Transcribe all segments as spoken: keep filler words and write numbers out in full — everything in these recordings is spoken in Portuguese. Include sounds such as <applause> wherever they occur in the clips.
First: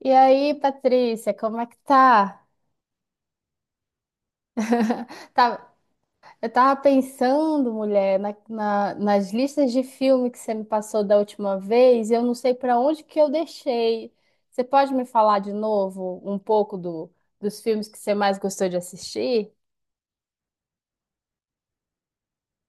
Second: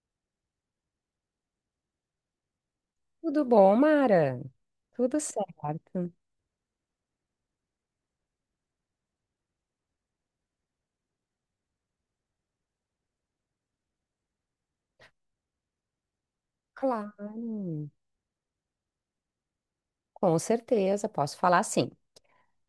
E aí, Patrícia, como é que tá? Tudo bom, Mara? Tudo <laughs> Tá- certo. Eu tava pensando, mulher, na- na- nas listas de filme que você me passou da última vez, e eu não sei para onde que eu deixei. Você pode me falar de novo um pouco do- Claro, dos filmes que você mais gostou de assistir? com certeza, posso falar sim.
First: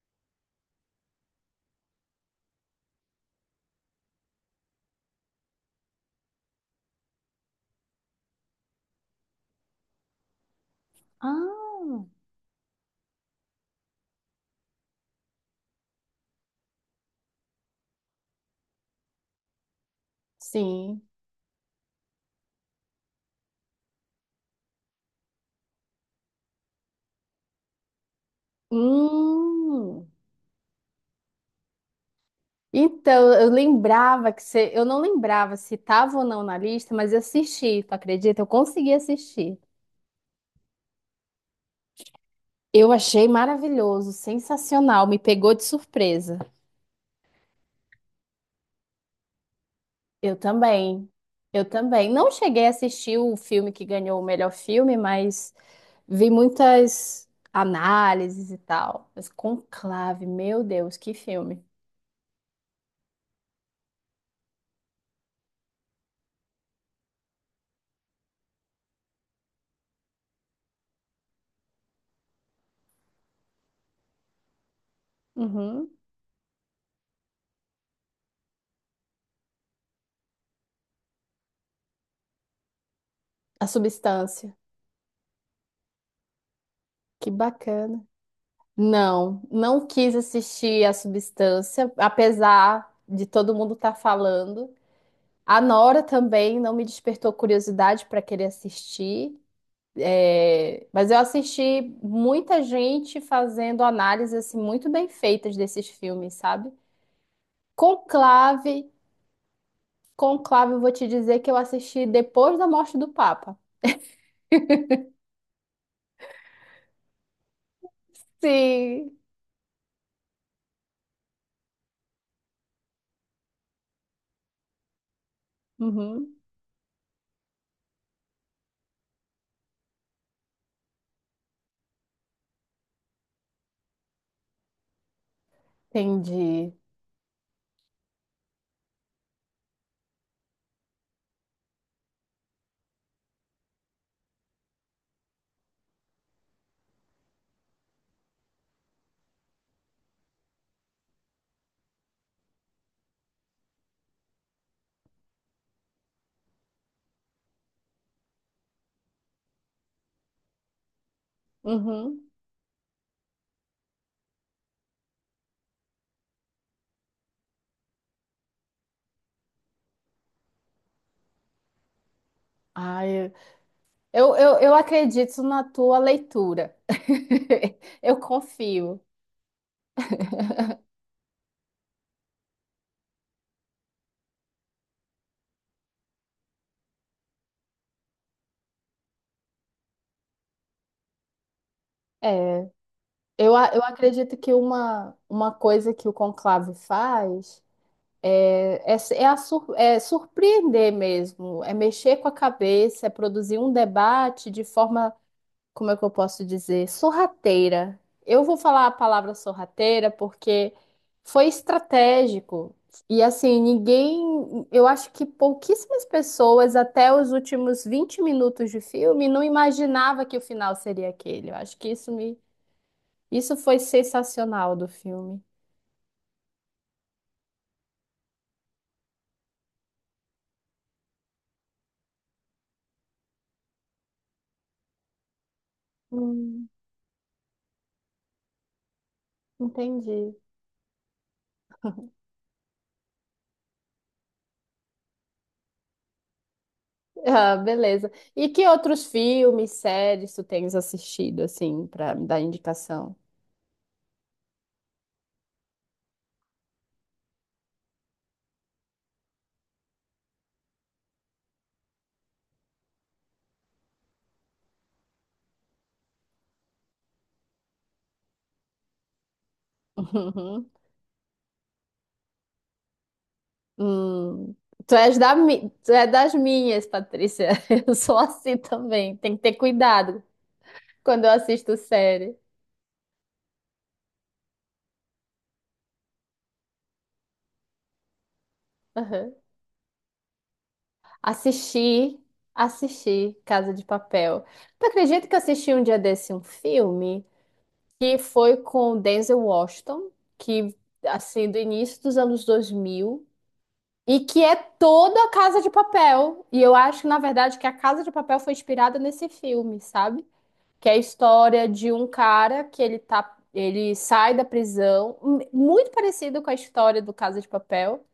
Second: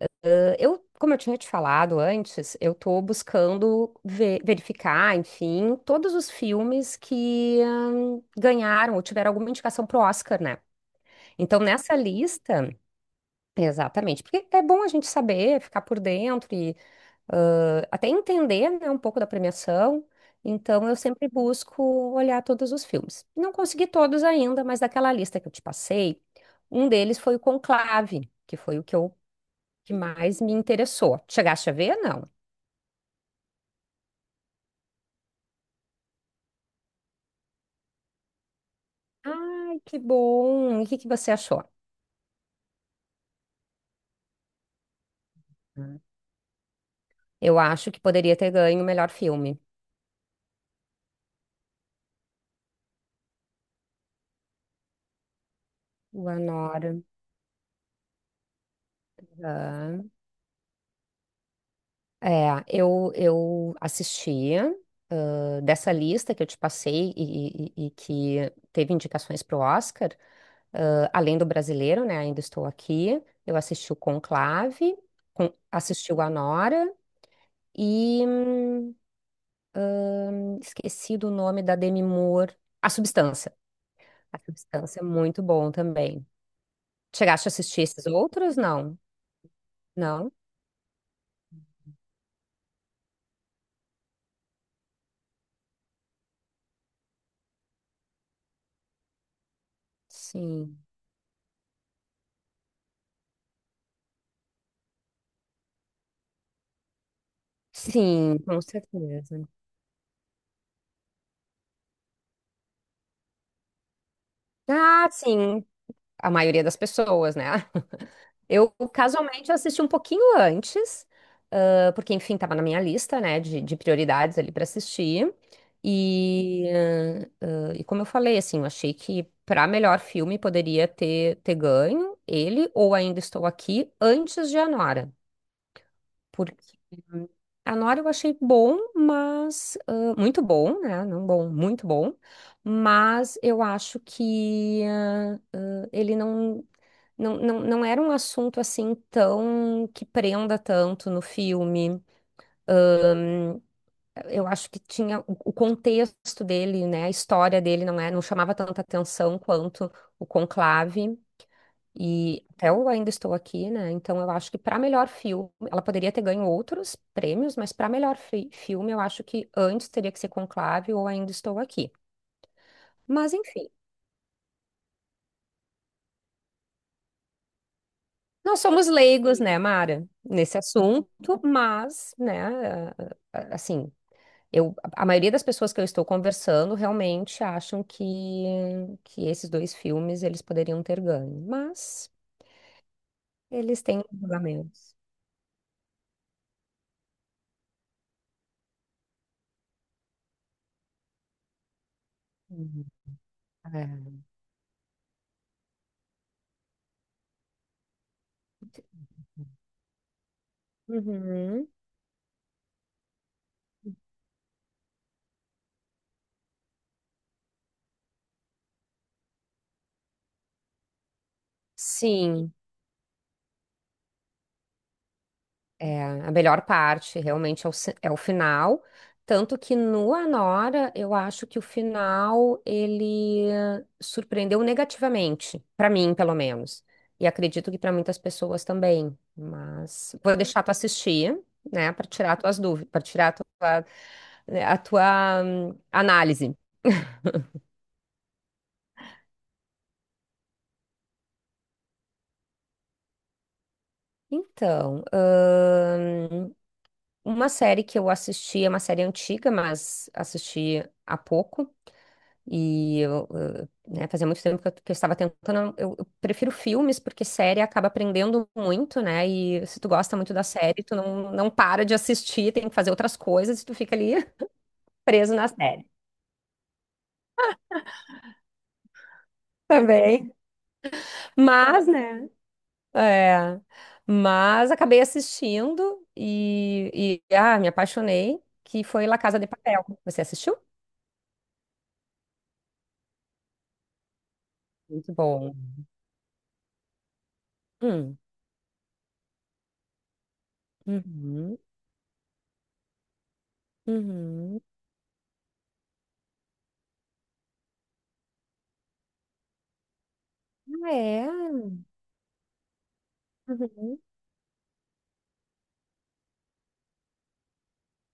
Ah, eu, como eu tinha te falado antes, eu estou buscando ve- verificar, enfim, todos os filmes que hum, ganharam ou tiveram alguma indicação pro Oscar, né? Então, nessa Ah, lista, exatamente, porque é bom a gente saber, ficar por dentro e ah, até entender, né, um pouco da premiação. Então, eu sim. sempre busco olhar todos os filmes. Não consegui todos ainda, mas daquela lista que eu te passei, um deles foi o Conclave, que foi o que eu que Hum. mais me interessou. Chegaste a ver? Não. Então, eu lembrava que você. Eu não lembrava se estava ou não na lista, mas eu assisti, tu acredita? Eu consegui assistir. Ai, que bom! E o que que você achou? Eu achei maravilhoso, sensacional, me pegou de surpresa. Eu acho que poderia ter ganho o melhor filme. Eu também, eu também. Não cheguei a assistir o filme que ganhou o melhor filme, mas O vi Anora. muitas análises e tal. Mas Conclave, meu Deus, que filme. É, eu, eu assisti, ah, dessa lista que eu te passei e, e- e que teve indicações para o Oscar, ah, além do brasileiro, né? Ainda estou aqui. Eu assisti o Conclave, con- Uhum. assisti o Anora e hum, esqueci do nome da Demi Moore. A Substância. A A Substância, Substância é muito bom também. que Chegaste a assistir bacana. esses outros? Não. Não, não quis Não? assistir A Substância, apesar de todo mundo estar falando. A Nora também não me despertou curiosidade para querer assistir. Sim. É, mas eu assisti muita gente fazendo análises assim, muito bem feitas desses filmes, sabe? Sim, com Conclave, certeza. Conclave, eu vou te dizer que eu assisti depois da morte do Papa. Ah, sim. A maioria das pessoas, né? Eu Sim. casualmente assisti um pouquinho antes, ah, porque enfim, estava na minha lista, né, de, de prioridades ali para assistir. Uhum, E, ah, ah, e como eu falei, assim, eu achei que para melhor filme poderia ter, ter ganho ele ou Ainda Estou Aqui antes de Anora, porque entendi. Anora eu achei bom, mas ah, muito bom, né? Não bom, muito bom, mas eu acho que ah, ah, ele não. Não, não, não era um assunto assim tão que prenda tanto no filme. Eu acho que tinha o o contexto dele, né? A história dele não é, não chamava tanta atenção quanto o Conclave. Uhum. E até eu ainda estou aqui, né? Então eu acho que para melhor filme, ela poderia ter ganho outros prêmios, mas para melhor fi- filme, eu acho que antes teria que ser Conclave ou Ainda Estou Aqui. Ai, Mas enfim, eu, eu, eu acredito na tua leitura. <laughs> Eu nós somos confio. leigos, né, Mara, nesse assunto, mas, né, assim. Eu, a maioria das pessoas que eu estou conversando realmente acham que, que esses dois filmes eles poderiam ter ganho, mas É, eu, a- eles eu têm acredito que julgamentos. uma, uma coisa que o Conclave faz. É, é é a sur- é surpreender mesmo, é mexer com a Hum, cabeça, é produzir um é. debate de forma, como é que eu posso dizer, sorrateira. Eu vou falar a palavra sorrateira porque foi Uhum. estratégico. E assim, ninguém, eu acho que pouquíssimas pessoas até os últimos vinte minutos de filme não imaginava que o final seria aquele. Eu acho que isso me, Sim, isso foi sensacional do filme. é, a melhor parte realmente é o, ci- é o final. Tanto que no Anora, eu acho que o final ele eh, surpreendeu negativamente, para mim, pelo Hum, menos. E acredito que para muitas pessoas também. Mas entendi. vou deixar tu assistir, né, para tirar tuas dúvidas, para tirar a tua, né, a tua hum, análise. Ah, beleza. E que outros filmes, séries tu tens assistido, assim, pra me dar indicação? <laughs> Então, hum, uma série que eu assisti, é uma série antiga, mas assisti há pouco. E eu, eh, né, fazia muito tempo que eu, que eu estava tentando. Eu, eu prefiro filmes, porque série acaba aprendendo muito, né? E se tu gosta muito da Uhum. série, tu não, não para de assistir, tem que fazer outras coisas e tu fica ali Hum. <laughs> Tu és da preso na mi... série Tu é das minhas, Patrícia. <laughs> Eu sou assim também. Tem que ter cuidado também. quando eu assisto Mas, né? série. É. Mas acabei assistindo e, e ah, me apaixonei, que foi La Uhum. Casa de Papel. Você assistiu? Assisti, assisti Casa de Papel. Tu Muito acredita que eu bom. assisti um dia desse um filme Hum. que foi com o Denzel Washington, que, assim, Uhum. do início dos anos dois mil. E que é Uhum. toda a Casa de Papel. E eu acho, na verdade, que a Casa de Papel foi inspirada nesse filme, sabe? Que é Ah, a é? história de um cara que ele tá, ele Uhum. sai da prisão, m- muito parecido com a história do Casa de Papel,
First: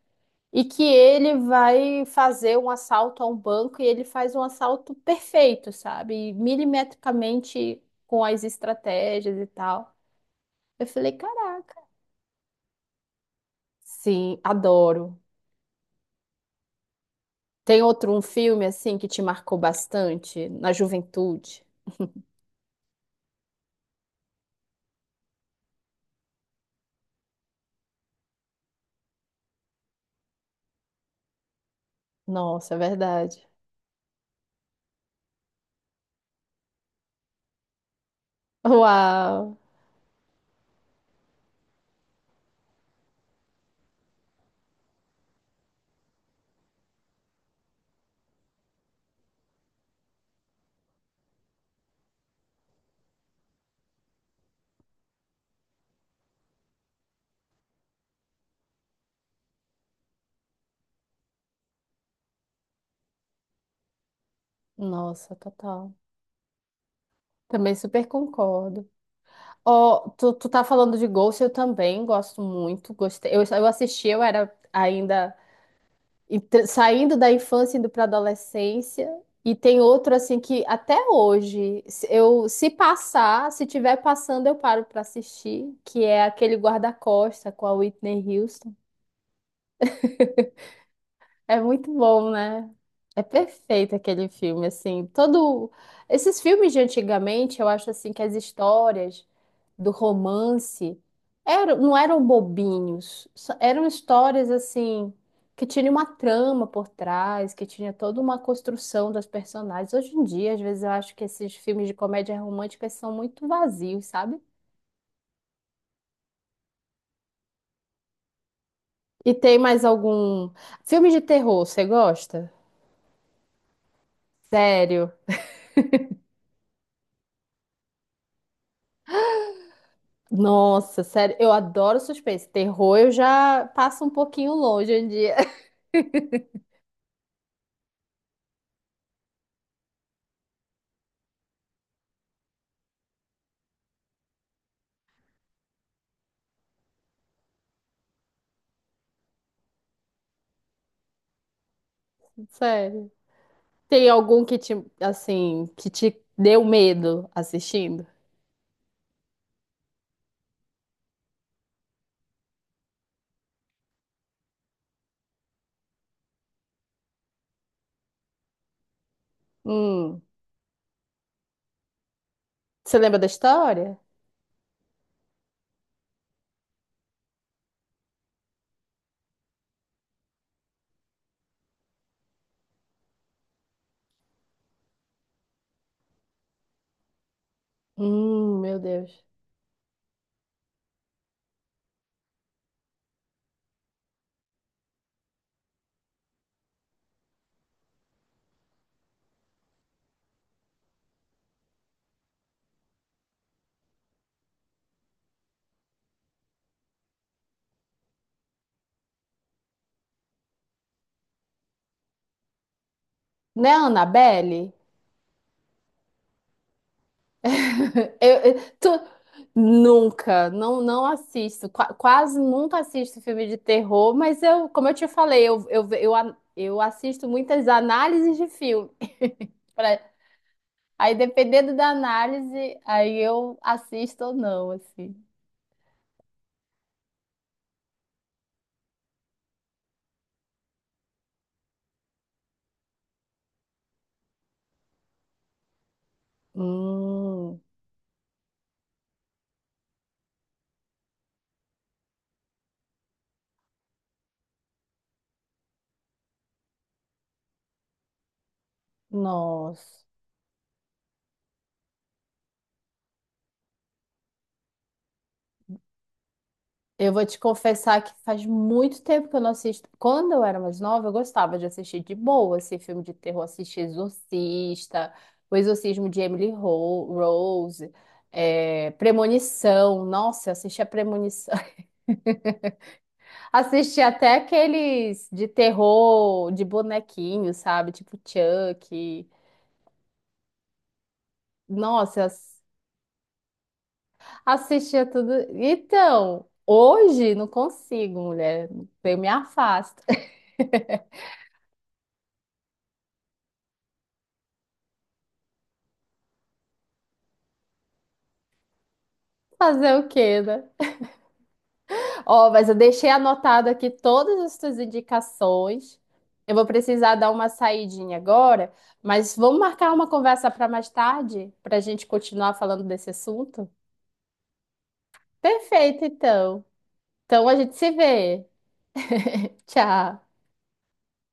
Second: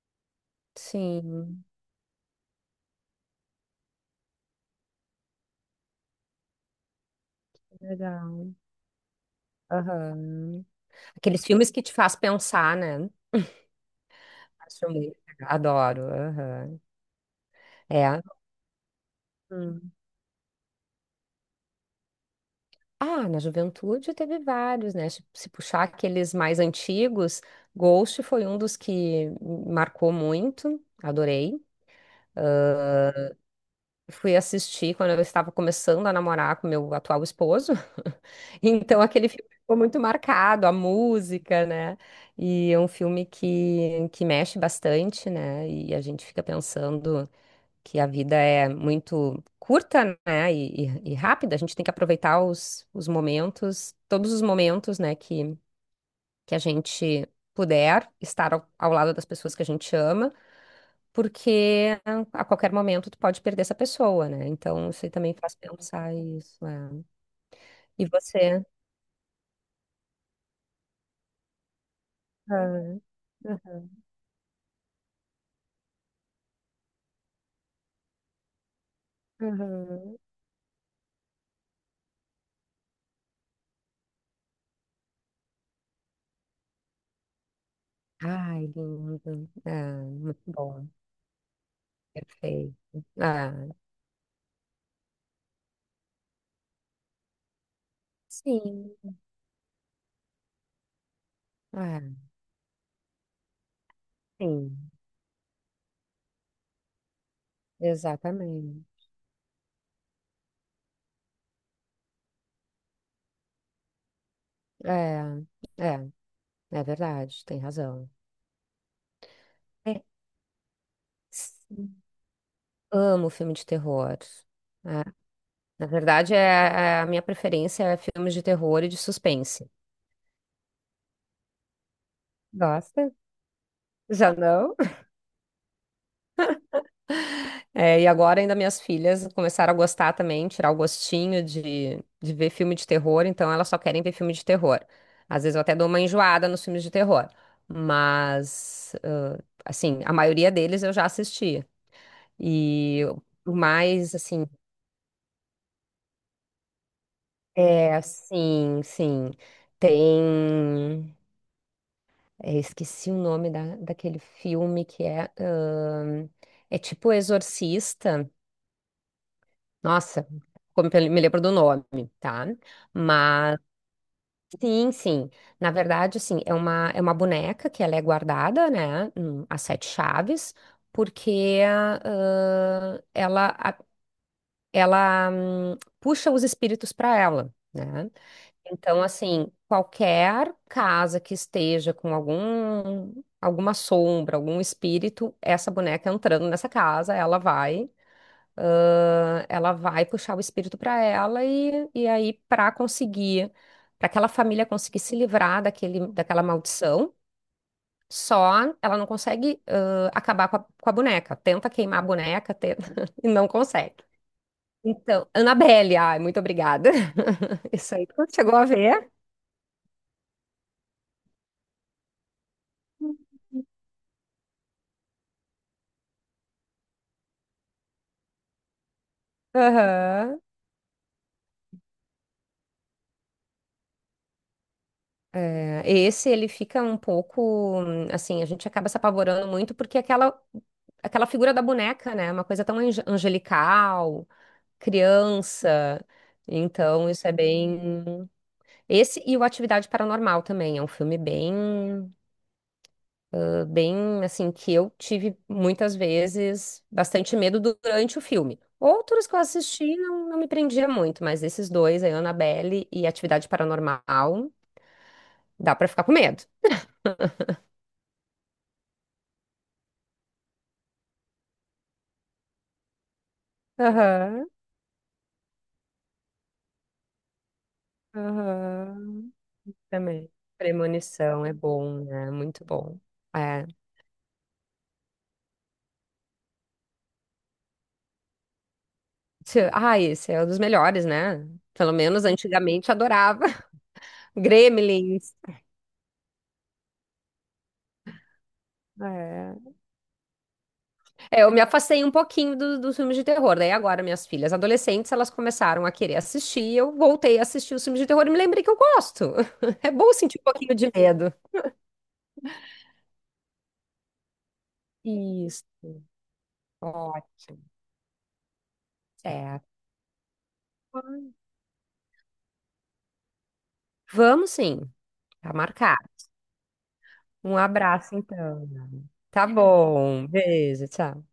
e que ele Sim, vai fazer um assalto a um banco e ele faz um assalto perfeito, sabe? E milimetricamente com as legal. estratégias e tal. Aham. Eu falei, Aqueles filmes caraca. que te faz pensar, né? Sim, Acho muito adoro. legal. Adoro. Aham. Tem outro um É. filme assim que te marcou Hum. bastante na juventude? Ah, na juventude teve vários, né? Se se puxar aqueles mais antigos, Ghost foi um dos que me marcou muito. Adorei. Nossa, é verdade. Fui assistir quando eu estava começando a namorar com meu atual esposo. <laughs> Então aquele filme Uau! ficou muito marcado, a música, né? E é um filme que, que mexe bastante, né? E a gente fica pensando que a vida é muito curta, né, e, e- e rápida. A gente tem que aproveitar os, os momentos, todos os momentos, né, que, que a gente puder estar ao, ao lado das pessoas que a gente ama, porque a qualquer momento tu pode perder essa pessoa, né? Então, isso aí também Nossa, faz total. pensar isso. É. Também E super você? concordo. Ó, tu, tu tá falando de Ghost, eu também gosto muito. Ah, Gostei. Eu, eu assisti, eu era ainda entre- saindo da infância, indo pra adolescência. E tem outro uhum. assim que até hoje, se eu se passar, se tiver passando, eu paro pra assistir, que é aquele Guarda-Costa com a Whitney Ai, Houston. lindo. Ah, muito <laughs> bom. É muito bom, né? Perfeito. É Ah, perfeito aquele filme, assim, todo... Esses filmes de antigamente, eu acho, assim, que as sim. histórias do romance eram, não Ah, eram bobinhos, só- eram histórias, sim. assim, que tinha uma trama por trás, que tinha toda uma Exatamente. construção das personagens. Hoje em dia, às vezes, eu acho que esses filmes de comédia romântica são muito vazios, sabe? É, é, é verdade, tem razão. E tem mais É, algum... Filme de terror, você sim. gosta? Amo filme de terror. É, Sério? na verdade, é, é- a minha preferência é filmes de terror e de suspense. Nossa, sério, eu adoro suspense. Terror eu Gosta? já passo um Já pouquinho não? longe hoje <laughs> em dia. <laughs> É, e agora ainda minhas filhas começaram a gostar também, tirar o gostinho de, de ver filme de terror, então elas só querem ver filme de terror. Às vezes eu até dou uma enjoada nos filmes de terror, mas, ãh, assim, a maioria deles eu já assisti. E Sério. o Tem mais, algum assim, que te, assim, que te deu medo é, assistindo? sim, sim. Tem. É, esqueci o nome da, daquele filme que é ahn, é tipo Exorcista. Hum. Nossa, como pe- me lembro do nome, tá? Você lembra da Mas. história? Sim, sim. Na verdade, assim, é uma, é uma boneca que ela é guardada, né? hum, As sete chaves, porque ah, ela, a- ela hum, puxa os espíritos para ela, né? Hum, meu Então, Deus. assim, qualquer casa que esteja com algum, alguma sombra, algum espírito, essa boneca entrando nessa casa, ela vai, ãh, ela vai puxar o espírito para ela e, e aí para conseguir, para aquela família conseguir se livrar daquele, daquela maldição, só ela não consegue, ãh, acabar com a, com a boneca. Tenta queimar a boneca, tenta, <laughs> e não Né, consegue. Annabelle? Então, Annabelle, ai, muito obrigada. <laughs> Isso aí, <laughs> tu Eu, chegou eu- a ver? tu- Nunca, não, não assisto, qua- quase nunca assisto filme de terror, mas eu, como eu te falei, eu, eu, eu, a- eu assisto muitas análises de filme. <laughs> Aham. Aí, dependendo da análise, aí eu assisto ou não, assim. É, esse ele fica um pouco hum, assim, a gente acaba se apavorando muito porque aquela aquela figura da boneca, né, é uma coisa tão ange- angelical, criança. Então, isso é Hum, bem esse e o Atividade Paranormal também é um filme bem eh, bem assim que eu tive muitas vezes bastante medo durante o filme. Outros que eu assisti nossa. não, não me prendia muito, mas esses dois, aí, Annabelle e Atividade Paranormal, dá pra ficar com medo. Eu vou te confessar que faz muito tempo que eu não assisto. Quando eu era mais nova, eu gostava de assistir de boa, assim, filme de terror, assistir Aham. Exorcista, O Exorcismo de Emily Ro- Rose, é, Aham, Premonição. também. Nossa, eu assisti a Premonição é Premonição. <laughs> bom, né? Muito bom. É. Assisti até aqueles de terror, de bonequinho, sabe? Tipo Chuck. Tchê, ah, esse é um dos melhores, né? Pelo menos Nossa, antigamente adorava. <laughs> assistia tudo. Gremlins. Então, hoje não consigo, mulher. Eu me É. afasto. <laughs> É, eu me afastei um pouquinho do- dos filmes de terror. Daí agora minhas filhas adolescentes, elas começaram a querer assistir. Eu voltei a assistir os filmes de terror e me lembrei que eu gosto. <laughs> É Fazer o bom sentir quê, um né? pouquinho de medo. Ó, mas eu deixei anotado aqui todas as suas Isso. indicações. Eu vou precisar dar uma Ótimo. saidinha agora, mas vamos Certo. marcar uma conversa para mais tarde, para a gente continuar falando desse assunto? Vamos sim. Tá marcado. Perfeito, então. Então a Um gente se abraço, vê. então. Tá Tchau. bom. Beijo, tchau.